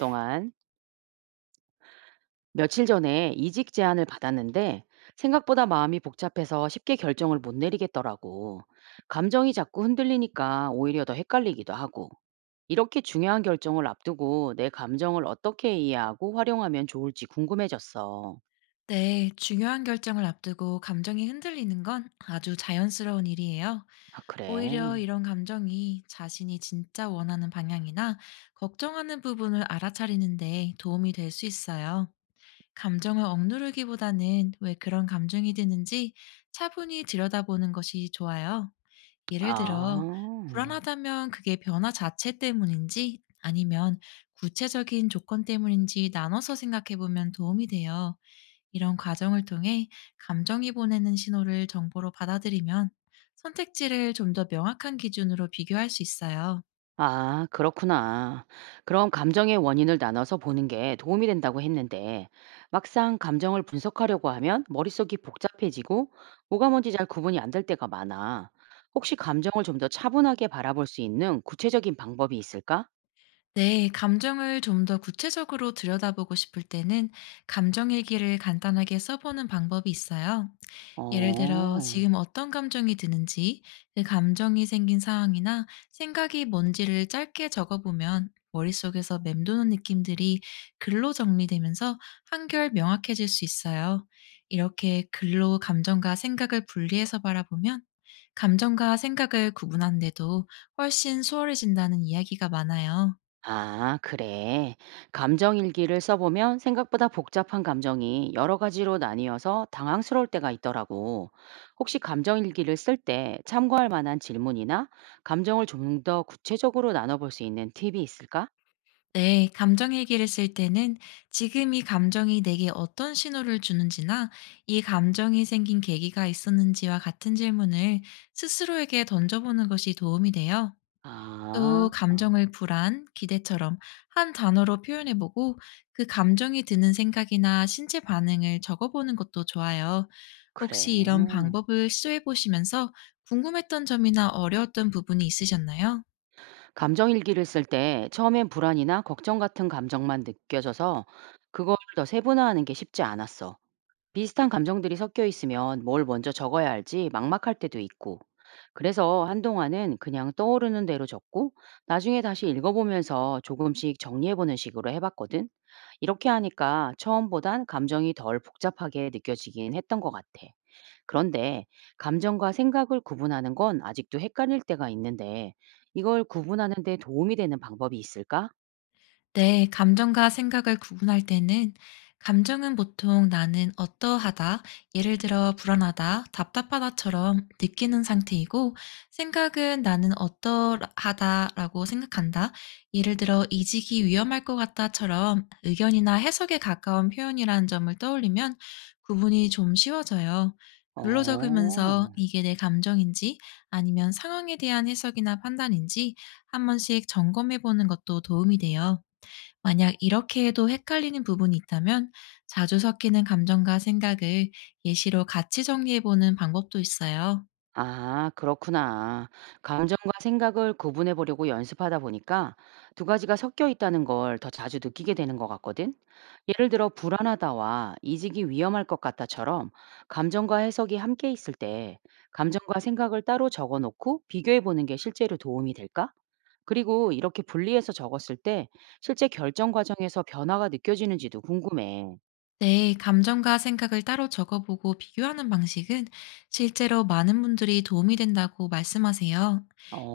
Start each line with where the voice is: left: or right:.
right: 동안 며칠 전에 이직 제안을 받았는데 생각보다 마음이 복잡해서 쉽게 결정을 못 내리겠더라고. 감정이 자꾸 흔들리니까 오히려 더 헷갈리기도 하고. 이렇게 중요한 결정을 앞두고 내 감정을 어떻게 이해하고 활용하면 좋을지 궁금해졌어.
left: 네, 중요한 결정을 앞두고 감정이 흔들리는 건 아주 자연스러운 일이에요.
right: 아, 그래.
left: 오히려 이런 감정이 자신이 진짜 원하는 방향이나 걱정하는 부분을 알아차리는데 도움이 될 수 있어요. 감정을 억누르기보다는 왜 그런 감정이 드는지 차분히 들여다보는 것이 좋아요. 예를 들어,
right: 아.
left: 불안하다면 그게 변화 자체 때문인지 아니면 구체적인 조건 때문인지 나눠서 생각해 보면 도움이 돼요. 이런 과정을 통해 감정이 보내는 신호를 정보로 받아들이면 선택지를 좀 더 명확한 기준으로 비교할 수 있어요.
right: 아, 그렇구나. 그럼 감정의 원인을 나눠서 보는 게 도움이 된다고 했는데, 막상 감정을 분석하려고 하면 머릿속이 복잡해지고 뭐가 뭔지 잘 구분이 안 될 때가 많아. 혹시 감정을 좀 더 차분하게 바라볼 수 있는 구체적인 방법이 있을까?
left: 네, 감정을 좀 더 구체적으로 들여다보고 싶을 때는 감정일기를 간단하게 써보는 방법이 있어요. 예를 들어
right: 어.
left: 지금 어떤 감정이 드는지, 그 감정이 생긴 상황이나 생각이 뭔지를 짧게 적어보면 머릿속에서 맴도는 느낌들이 글로 정리되면서 한결 명확해질 수 있어요. 이렇게 글로 감정과 생각을 분리해서 바라보면 감정과 생각을 구분하는데도 훨씬 수월해진다는 이야기가 많아요.
right: 아, 그래. 감정 일기를 써보면 생각보다 복잡한 감정이 여러 가지로 나뉘어서 당황스러울 때가 있더라고. 혹시 감정 일기를 쓸 때 참고할 만한 질문이나 감정을 좀 더 구체적으로 나눠볼 수 있는 팁이 있을까?
left: 네, 감정 일기를 쓸 때는 지금 이 감정이 내게 어떤 신호를 주는지나 이 감정이 생긴 계기가 있었는지와 같은 질문을 스스로에게 던져보는 것이 도움이 돼요. 또
right: 아, 어,
left: 감정을 불안, 기대처럼 한 단어로 표현해보고 그 감정이 드는 생각이나 신체 반응을 적어보는 것도 좋아요.
right: 그래.
left: 혹시 이런 방법을 시도해보시면서 궁금했던 점이나 어려웠던 부분이 있으셨나요?
right: 감정 일기를 쓸 때 처음엔 불안이나 걱정 같은 감정만 느껴져서 그걸 더 세분화하는 게 쉽지 않았어. 비슷한 감정들이 섞여 있으면 뭘 먼저 적어야 할지 막막할 때도 있고. 그래서 한동안은 그냥 떠오르는 대로 적고 나중에 다시 읽어보면서 조금씩 정리해보는 식으로 해봤거든. 이렇게 하니까 처음보단 감정이 덜 복잡하게 느껴지긴 했던 것 같아. 그런데 감정과 생각을 구분하는 건 아직도 헷갈릴 때가 있는데 이걸 구분하는 데 도움이 되는 방법이 있을까?
left: 네, 감정과 생각을 구분할 때는 감정은 보통 나는 어떠하다, 예를 들어 불안하다, 답답하다처럼 느끼는 상태이고, 생각은 나는 어떠하다라고 생각한다, 예를 들어 이직이 위험할 것 같다처럼 의견이나 해석에 가까운 표현이라는 점을 떠올리면 구분이 좀 쉬워져요. 글로 적으면서
right: 어.
left: 이게 내 감정인지 아니면 상황에 대한 해석이나 판단인지 한 번씩 점검해 보는 것도 도움이 돼요. 만약 이렇게 해도 헷갈리는 부분이 있다면 자주 섞이는 감정과 생각을 예시로 같이 정리해보는 방법도 있어요.
right: 아, 그렇구나. 감정과 생각을 구분해 보려고 연습하다 보니까 두 가지가 섞여 있다는 걸 더 자주 느끼게 되는 것 같거든. 예를 들어, 불안하다와 이직이 위험할 것 같다처럼 감정과 해석이 함께 있을 때 감정과 생각을 따로 적어 놓고 비교해 보는 게 실제로 도움이 될까? 그리고 이렇게 분리해서 적었을 때 실제 결정 과정에서 변화가 느껴지는지도 궁금해.
left: 네, 감정과 생각을 따로 적어보고 비교하는 방식은 실제로 많은 분들이 도움이 된다고 말씀하세요.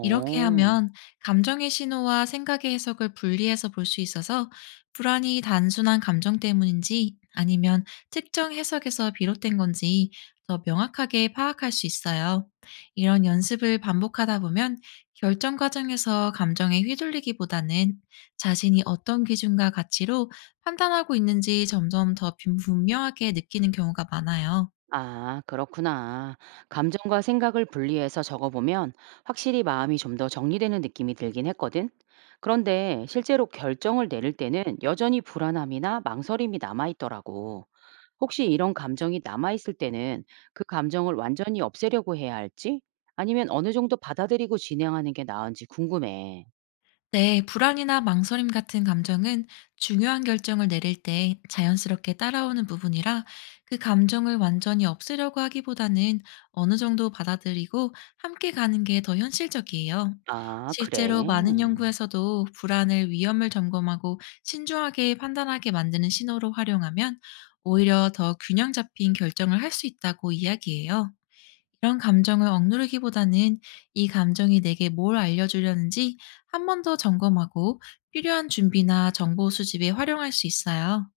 left: 이렇게 하면 감정의 신호와 생각의 해석을 분리해서 볼 수 있어서 불안이 단순한 감정 때문인지 아니면 특정 해석에서 비롯된 건지 더 명확하게 파악할 수 있어요. 이런 연습을 반복하다 보면 결정 과정에서 감정에 휘둘리기보다는 자신이 어떤 기준과 가치로 판단하고 있는지 점점 더 분명하게 느끼는 경우가 많아요.
right: 아, 그렇구나. 감정과 생각을 분리해서 적어보면 확실히 마음이 좀 더 정리되는 느낌이 들긴 했거든. 그런데 실제로 결정을 내릴 때는 여전히 불안함이나 망설임이 남아있더라고. 혹시 이런 감정이 남아있을 때는 그 감정을 완전히 없애려고 해야 할지? 아니면 어느 정도 받아들이고 진행하는 게 나은지 궁금해.
left: 네, 불안이나 망설임 같은 감정은 중요한 결정을 내릴 때 자연스럽게 따라오는 부분이라 그 감정을 완전히 없애려고 하기보다는 어느 정도 받아들이고 함께 가는 게 더 현실적이에요.
right: 아, 그래.
left: 실제로 많은 연구에서도 불안을 위험을 점검하고 신중하게 판단하게 만드는 신호로 활용하면 오히려 더 균형 잡힌 결정을 할 수 있다고 이야기해요. 이런 감정을 억누르기보다는 이 감정이 내게 뭘 알려주려는지 한 번 더 점검하고 필요한 준비나 정보 수집에 활용할 수 있어요.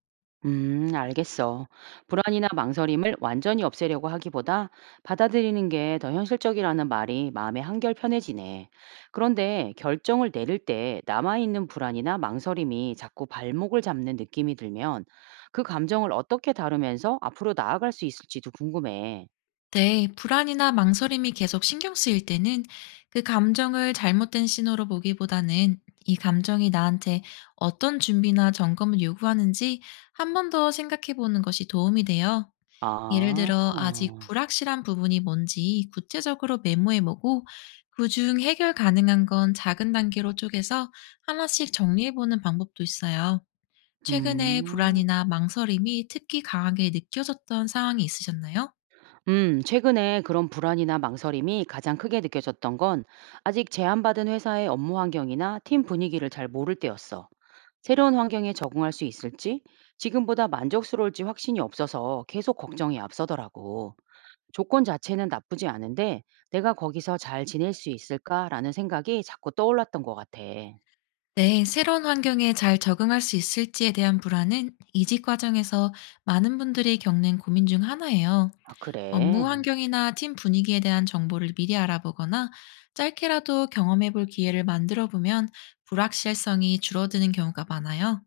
right: 알겠어. 불안이나 망설임을 완전히 없애려고 하기보다 받아들이는 게 더 현실적이라는 말이 마음에 한결 편해지네. 그런데 결정을 내릴 때 남아있는 불안이나 망설임이 자꾸 발목을 잡는 느낌이 들면 그 감정을 어떻게 다루면서 앞으로 나아갈 수 있을지도 궁금해.
left: 네, 불안이나 망설임이 계속 신경 쓰일 때는 그 감정을 잘못된 신호로 보기보다는 이 감정이 나한테 어떤 준비나 점검을 요구하는지 한 번 더 생각해 보는 것이 도움이 돼요. 예를 들어 아직
right: 아,
left: 불확실한 부분이 뭔지 구체적으로 메모해 보고 그 중 해결 가능한 건 작은 단계로 쪼개서 하나씩 정리해 보는 방법도 있어요. 최근에
right: 음.
left: 불안이나 망설임이 특히 강하게 느껴졌던 상황이 있으셨나요?
right: 최근에 그런 불안이나 망설임이 가장 크게 느껴졌던 건 아직 제안받은 회사의 업무 환경이나 팀 분위기를 잘 모를 때였어. 새로운 환경에 적응할 수 있을지, 지금보다 만족스러울지 확신이 없어서 계속 걱정이 앞서더라고. 조건 자체는 나쁘지 않은데 내가 거기서 잘 지낼 수 있을까라는 생각이 자꾸 떠올랐던 것 같아.
left: 네, 새로운 환경에 잘 적응할 수 있을지에 대한 불안은 이직 과정에서 많은 분들이 겪는 고민 중 하나예요.
right: 아,
left: 업무
right: 그래.
left: 환경이나 팀 분위기에 대한 정보를 미리 알아보거나 짧게라도 경험해 볼 기회를 만들어 보면 불확실성이 줄어드는 경우가 많아요.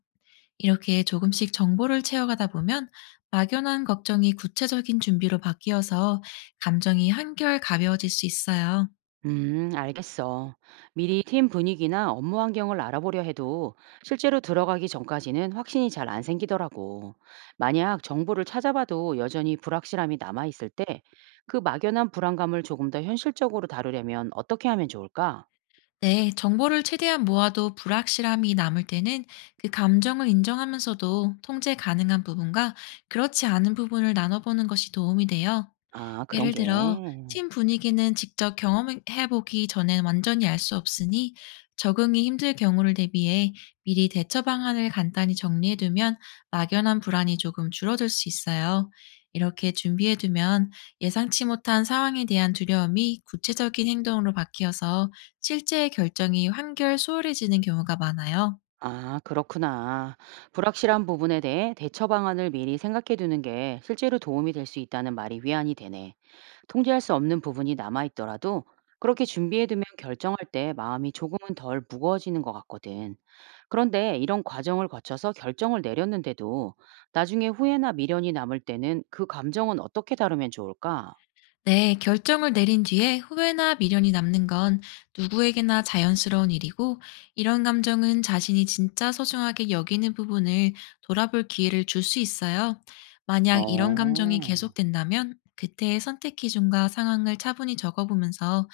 left: 이렇게 조금씩 정보를 채워가다 보면 막연한 걱정이 구체적인 준비로 바뀌어서 감정이 한결 가벼워질 수 있어요.
right: 알겠어. 미리 팀 분위기나 업무 환경을 알아보려 해도 실제로 들어가기 전까지는 확신이 잘 안 생기더라고. 만약 정보를 찾아봐도 여전히 불확실함이 남아있을 때 그 막연한 불안감을 조금 더 현실적으로 다루려면 어떻게 하면 좋을까?
left: 네, 정보를 최대한 모아도 불확실함이 남을 때는 그 감정을 인정하면서도 통제 가능한 부분과 그렇지 않은 부분을 나눠보는 것이 도움이 돼요.
right: 아, 그런
left: 예를
right: 게.
left: 들어, 팀 분위기는 직접 경험해보기 전엔 완전히 알 수 없으니 적응이 힘들 경우를 대비해 미리 대처 방안을 간단히 정리해두면 막연한 불안이 조금 줄어들 수 있어요. 이렇게 준비해두면 예상치 못한 상황에 대한 두려움이 구체적인 행동으로 바뀌어서 실제 결정이 한결 수월해지는 경우가 많아요.
right: 아, 그렇구나. 불확실한 부분에 대해 대처 방안을 미리 생각해 두는 게 실제로 도움이 될 수 있다는 말이 위안이 되네. 통제할 수 없는 부분이 남아있더라도 그렇게 준비해두면 결정할 때 마음이 조금은 덜 무거워지는 것 같거든. 그런데 이런 과정을 거쳐서 결정을 내렸는데도 나중에 후회나 미련이 남을 때는 그 감정은 어떻게 다루면 좋을까?
left: 네, 결정을 내린 뒤에 후회나 미련이 남는 건 누구에게나 자연스러운 일이고, 이런 감정은 자신이 진짜 소중하게 여기는 부분을 돌아볼 기회를 줄 수 있어요. 만약 이런 감정이
right: 어.
left: 계속된다면, 그때의 선택 기준과 상황을 차분히 적어보면서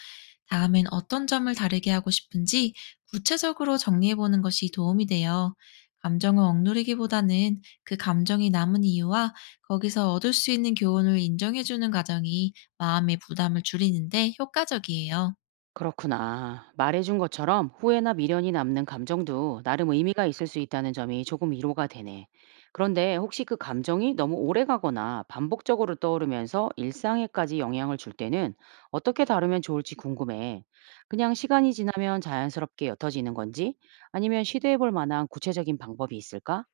left: 다음엔 어떤 점을 다르게 하고 싶은지 구체적으로 정리해보는 것이 도움이 돼요. 감정을 억누르기보다는 그 감정이 남은 이유와 거기서 얻을 수 있는 교훈을 인정해주는 과정이 마음의 부담을 줄이는데 효과적이에요.
right: 그렇구나. 말해준 것처럼 후회나 미련이 남는 감정도 나름 의미가 있을 수 있다는 점이 조금 위로가 되네. 그런데 혹시 그 감정이 너무 오래 가거나 반복적으로 떠오르면서 일상에까지 영향을 줄 때는 어떻게 다루면 좋을지 궁금해. 그냥 시간이 지나면 자연스럽게 옅어지는 건지 아니면 시도해 볼 만한 구체적인 방법이 있을까?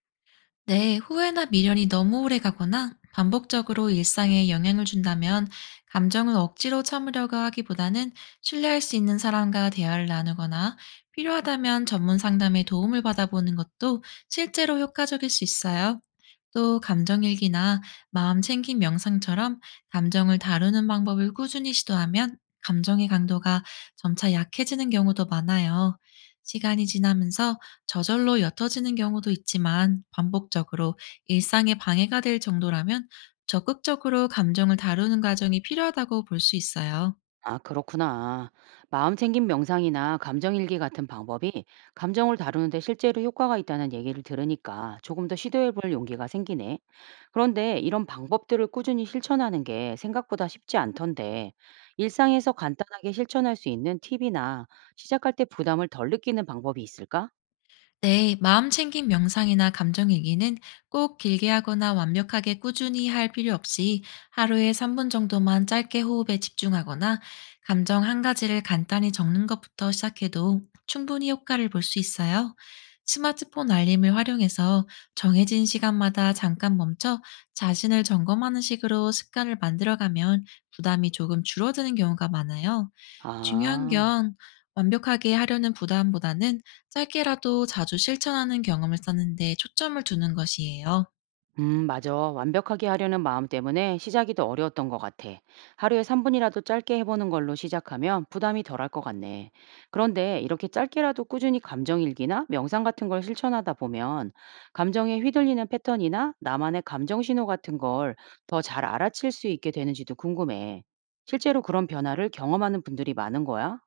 left: 네, 후회나 미련이 너무 오래 가거나 반복적으로 일상에 영향을 준다면 감정을 억지로 참으려고 하기보다는 신뢰할 수 있는 사람과 대화를 나누거나 필요하다면 전문 상담의 도움을 받아보는 것도 실제로 효과적일 수 있어요. 또 감정일기나 마음 챙김 명상처럼 감정을 다루는 방법을 꾸준히 시도하면 감정의 강도가 점차 약해지는 경우도 많아요. 시간이 지나면서 저절로 옅어지는 경우도 있지만 반복적으로 일상에 방해가 될 정도라면 적극적으로 감정을 다루는 과정이 필요하다고 볼 수 있어요.
right: 아, 그렇구나. 마음 챙김 명상이나 감정 일기 같은 방법이 감정을 다루는데 실제로 효과가 있다는 얘기를 들으니까 조금 더 시도해 볼 용기가 생기네. 그런데 이런 방법들을 꾸준히 실천하는 게 생각보다 쉽지 않던데, 일상에서 간단하게 실천할 수 있는 팁이나 시작할 때 부담을 덜 느끼는 방법이 있을까?
left: 네, 마음 챙김 명상이나 감정 얘기는 꼭 길게 하거나 완벽하게 꾸준히 할 필요 없이 하루에 3분 정도만 짧게 호흡에 집중하거나 감정 한 가지를 간단히 적는 것부터 시작해도 충분히 효과를 볼 수 있어요. 스마트폰 알림을 활용해서 정해진 시간마다 잠깐 멈춰 자신을 점검하는 식으로 습관을 만들어가면 부담이 조금 줄어드는 경우가 많아요. 중요한
right: 아.
left: 건 완벽하게 하려는 부담보다는 짧게라도 자주 실천하는 경험을 쌓는 데 초점을 두는 것이에요.
right: 맞아. 완벽하게 하려는 마음 때문에 시작이 더 어려웠던 것 같아. 하루에 3분이라도 짧게 해보는 걸로 시작하면 부담이 덜할 것 같네. 그런데 이렇게 짧게라도 꾸준히 감정일기나 명상 같은 걸 실천하다 보면 감정에 휘둘리는 패턴이나 나만의 감정 신호 같은 걸 더 잘 알아챌 수 있게 되는지도 궁금해. 실제로 그런 변화를 경험하는 분들이 많은 거야?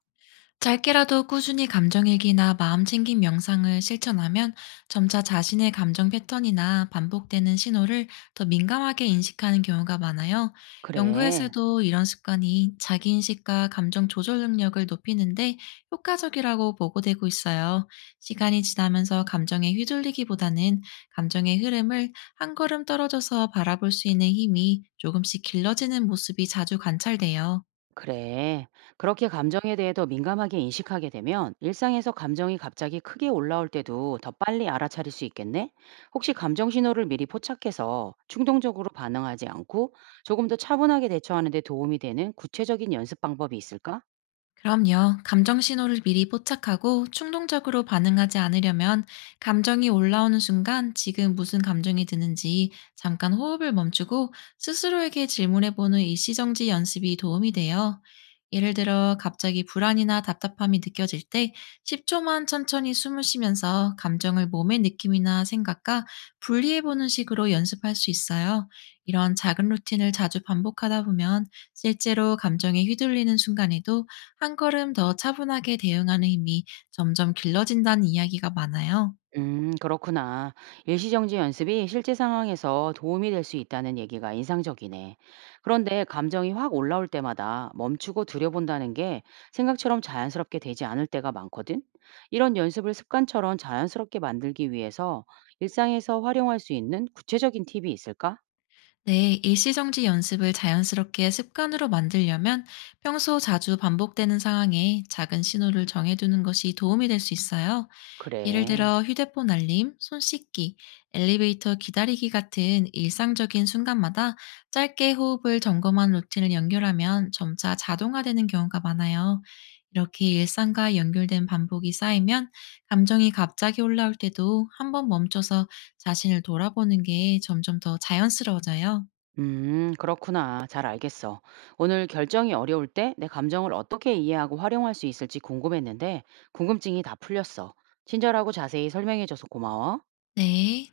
left: 짧게라도 꾸준히 감정일기나 마음챙김 명상을 실천하면 점차 자신의 감정 패턴이나 반복되는 신호를 더 민감하게 인식하는 경우가 많아요.
right: 그래.
left: 연구에서도 이런 습관이 자기인식과 감정 조절 능력을 높이는데 효과적이라고 보고되고 있어요. 시간이 지나면서 감정에 휘둘리기보다는 감정의 흐름을 한 걸음 떨어져서 바라볼 수 있는 힘이 조금씩 길러지는 모습이 자주 관찰돼요.
right: 그래. 그렇게 감정에 대해 더 민감하게 인식하게 되면 일상에서 감정이 갑자기 크게 올라올 때도 더 빨리 알아차릴 수 있겠네? 혹시 감정 신호를 미리 포착해서 충동적으로 반응하지 않고 조금 더 차분하게 대처하는 데 도움이 되는 구체적인 연습 방법이 있을까?
left: 그럼요. 감정 신호를 미리 포착하고 충동적으로 반응하지 않으려면 감정이 올라오는 순간 지금 무슨 감정이 드는지 잠깐 호흡을 멈추고 스스로에게 질문해보는 일시정지 연습이 도움이 돼요. 예를 들어 갑자기 불안이나 답답함이 느껴질 때 10초만 천천히 숨을 쉬면서 감정을 몸의 느낌이나 생각과 분리해보는 식으로 연습할 수 있어요. 이런 작은 루틴을 자주 반복하다 보면 실제로 감정에 휘둘리는 순간에도 한 걸음 더 차분하게 대응하는 힘이 점점 길러진다는 이야기가 많아요.
right: 그렇구나. 일시정지 연습이 실제 상황에서 도움이 될 수 있다는 얘기가 인상적이네. 그런데 감정이 확 올라올 때마다 멈추고 들여본다는 게 생각처럼 자연스럽게 되지 않을 때가 많거든? 이런 연습을 습관처럼 자연스럽게 만들기 위해서 일상에서 활용할 수 있는 구체적인 팁이 있을까?
left: 네, 일시정지 연습을 자연스럽게 습관으로 만들려면 평소 자주 반복되는 상황에 작은 신호를 정해두는 것이 도움이 될 수 있어요. 예를
right: 그래.
left: 들어 휴대폰 알림, 손 씻기, 엘리베이터 기다리기 같은 일상적인 순간마다 짧게 호흡을 점검한 루틴을 연결하면 점차 자동화되는 경우가 많아요. 이렇게 일상과 연결된 반복이 쌓이면 감정이 갑자기 올라올 때도 한번 멈춰서 자신을 돌아보는 게 점점 더 자연스러워져요.
right: 그렇구나. 잘 알겠어. 오늘 결정이 어려울 때 내 감정을 어떻게 이해하고 활용할 수 있을지 궁금했는데, 궁금증이 다 풀렸어. 친절하고 자세히 설명해줘서 고마워.
left: 네.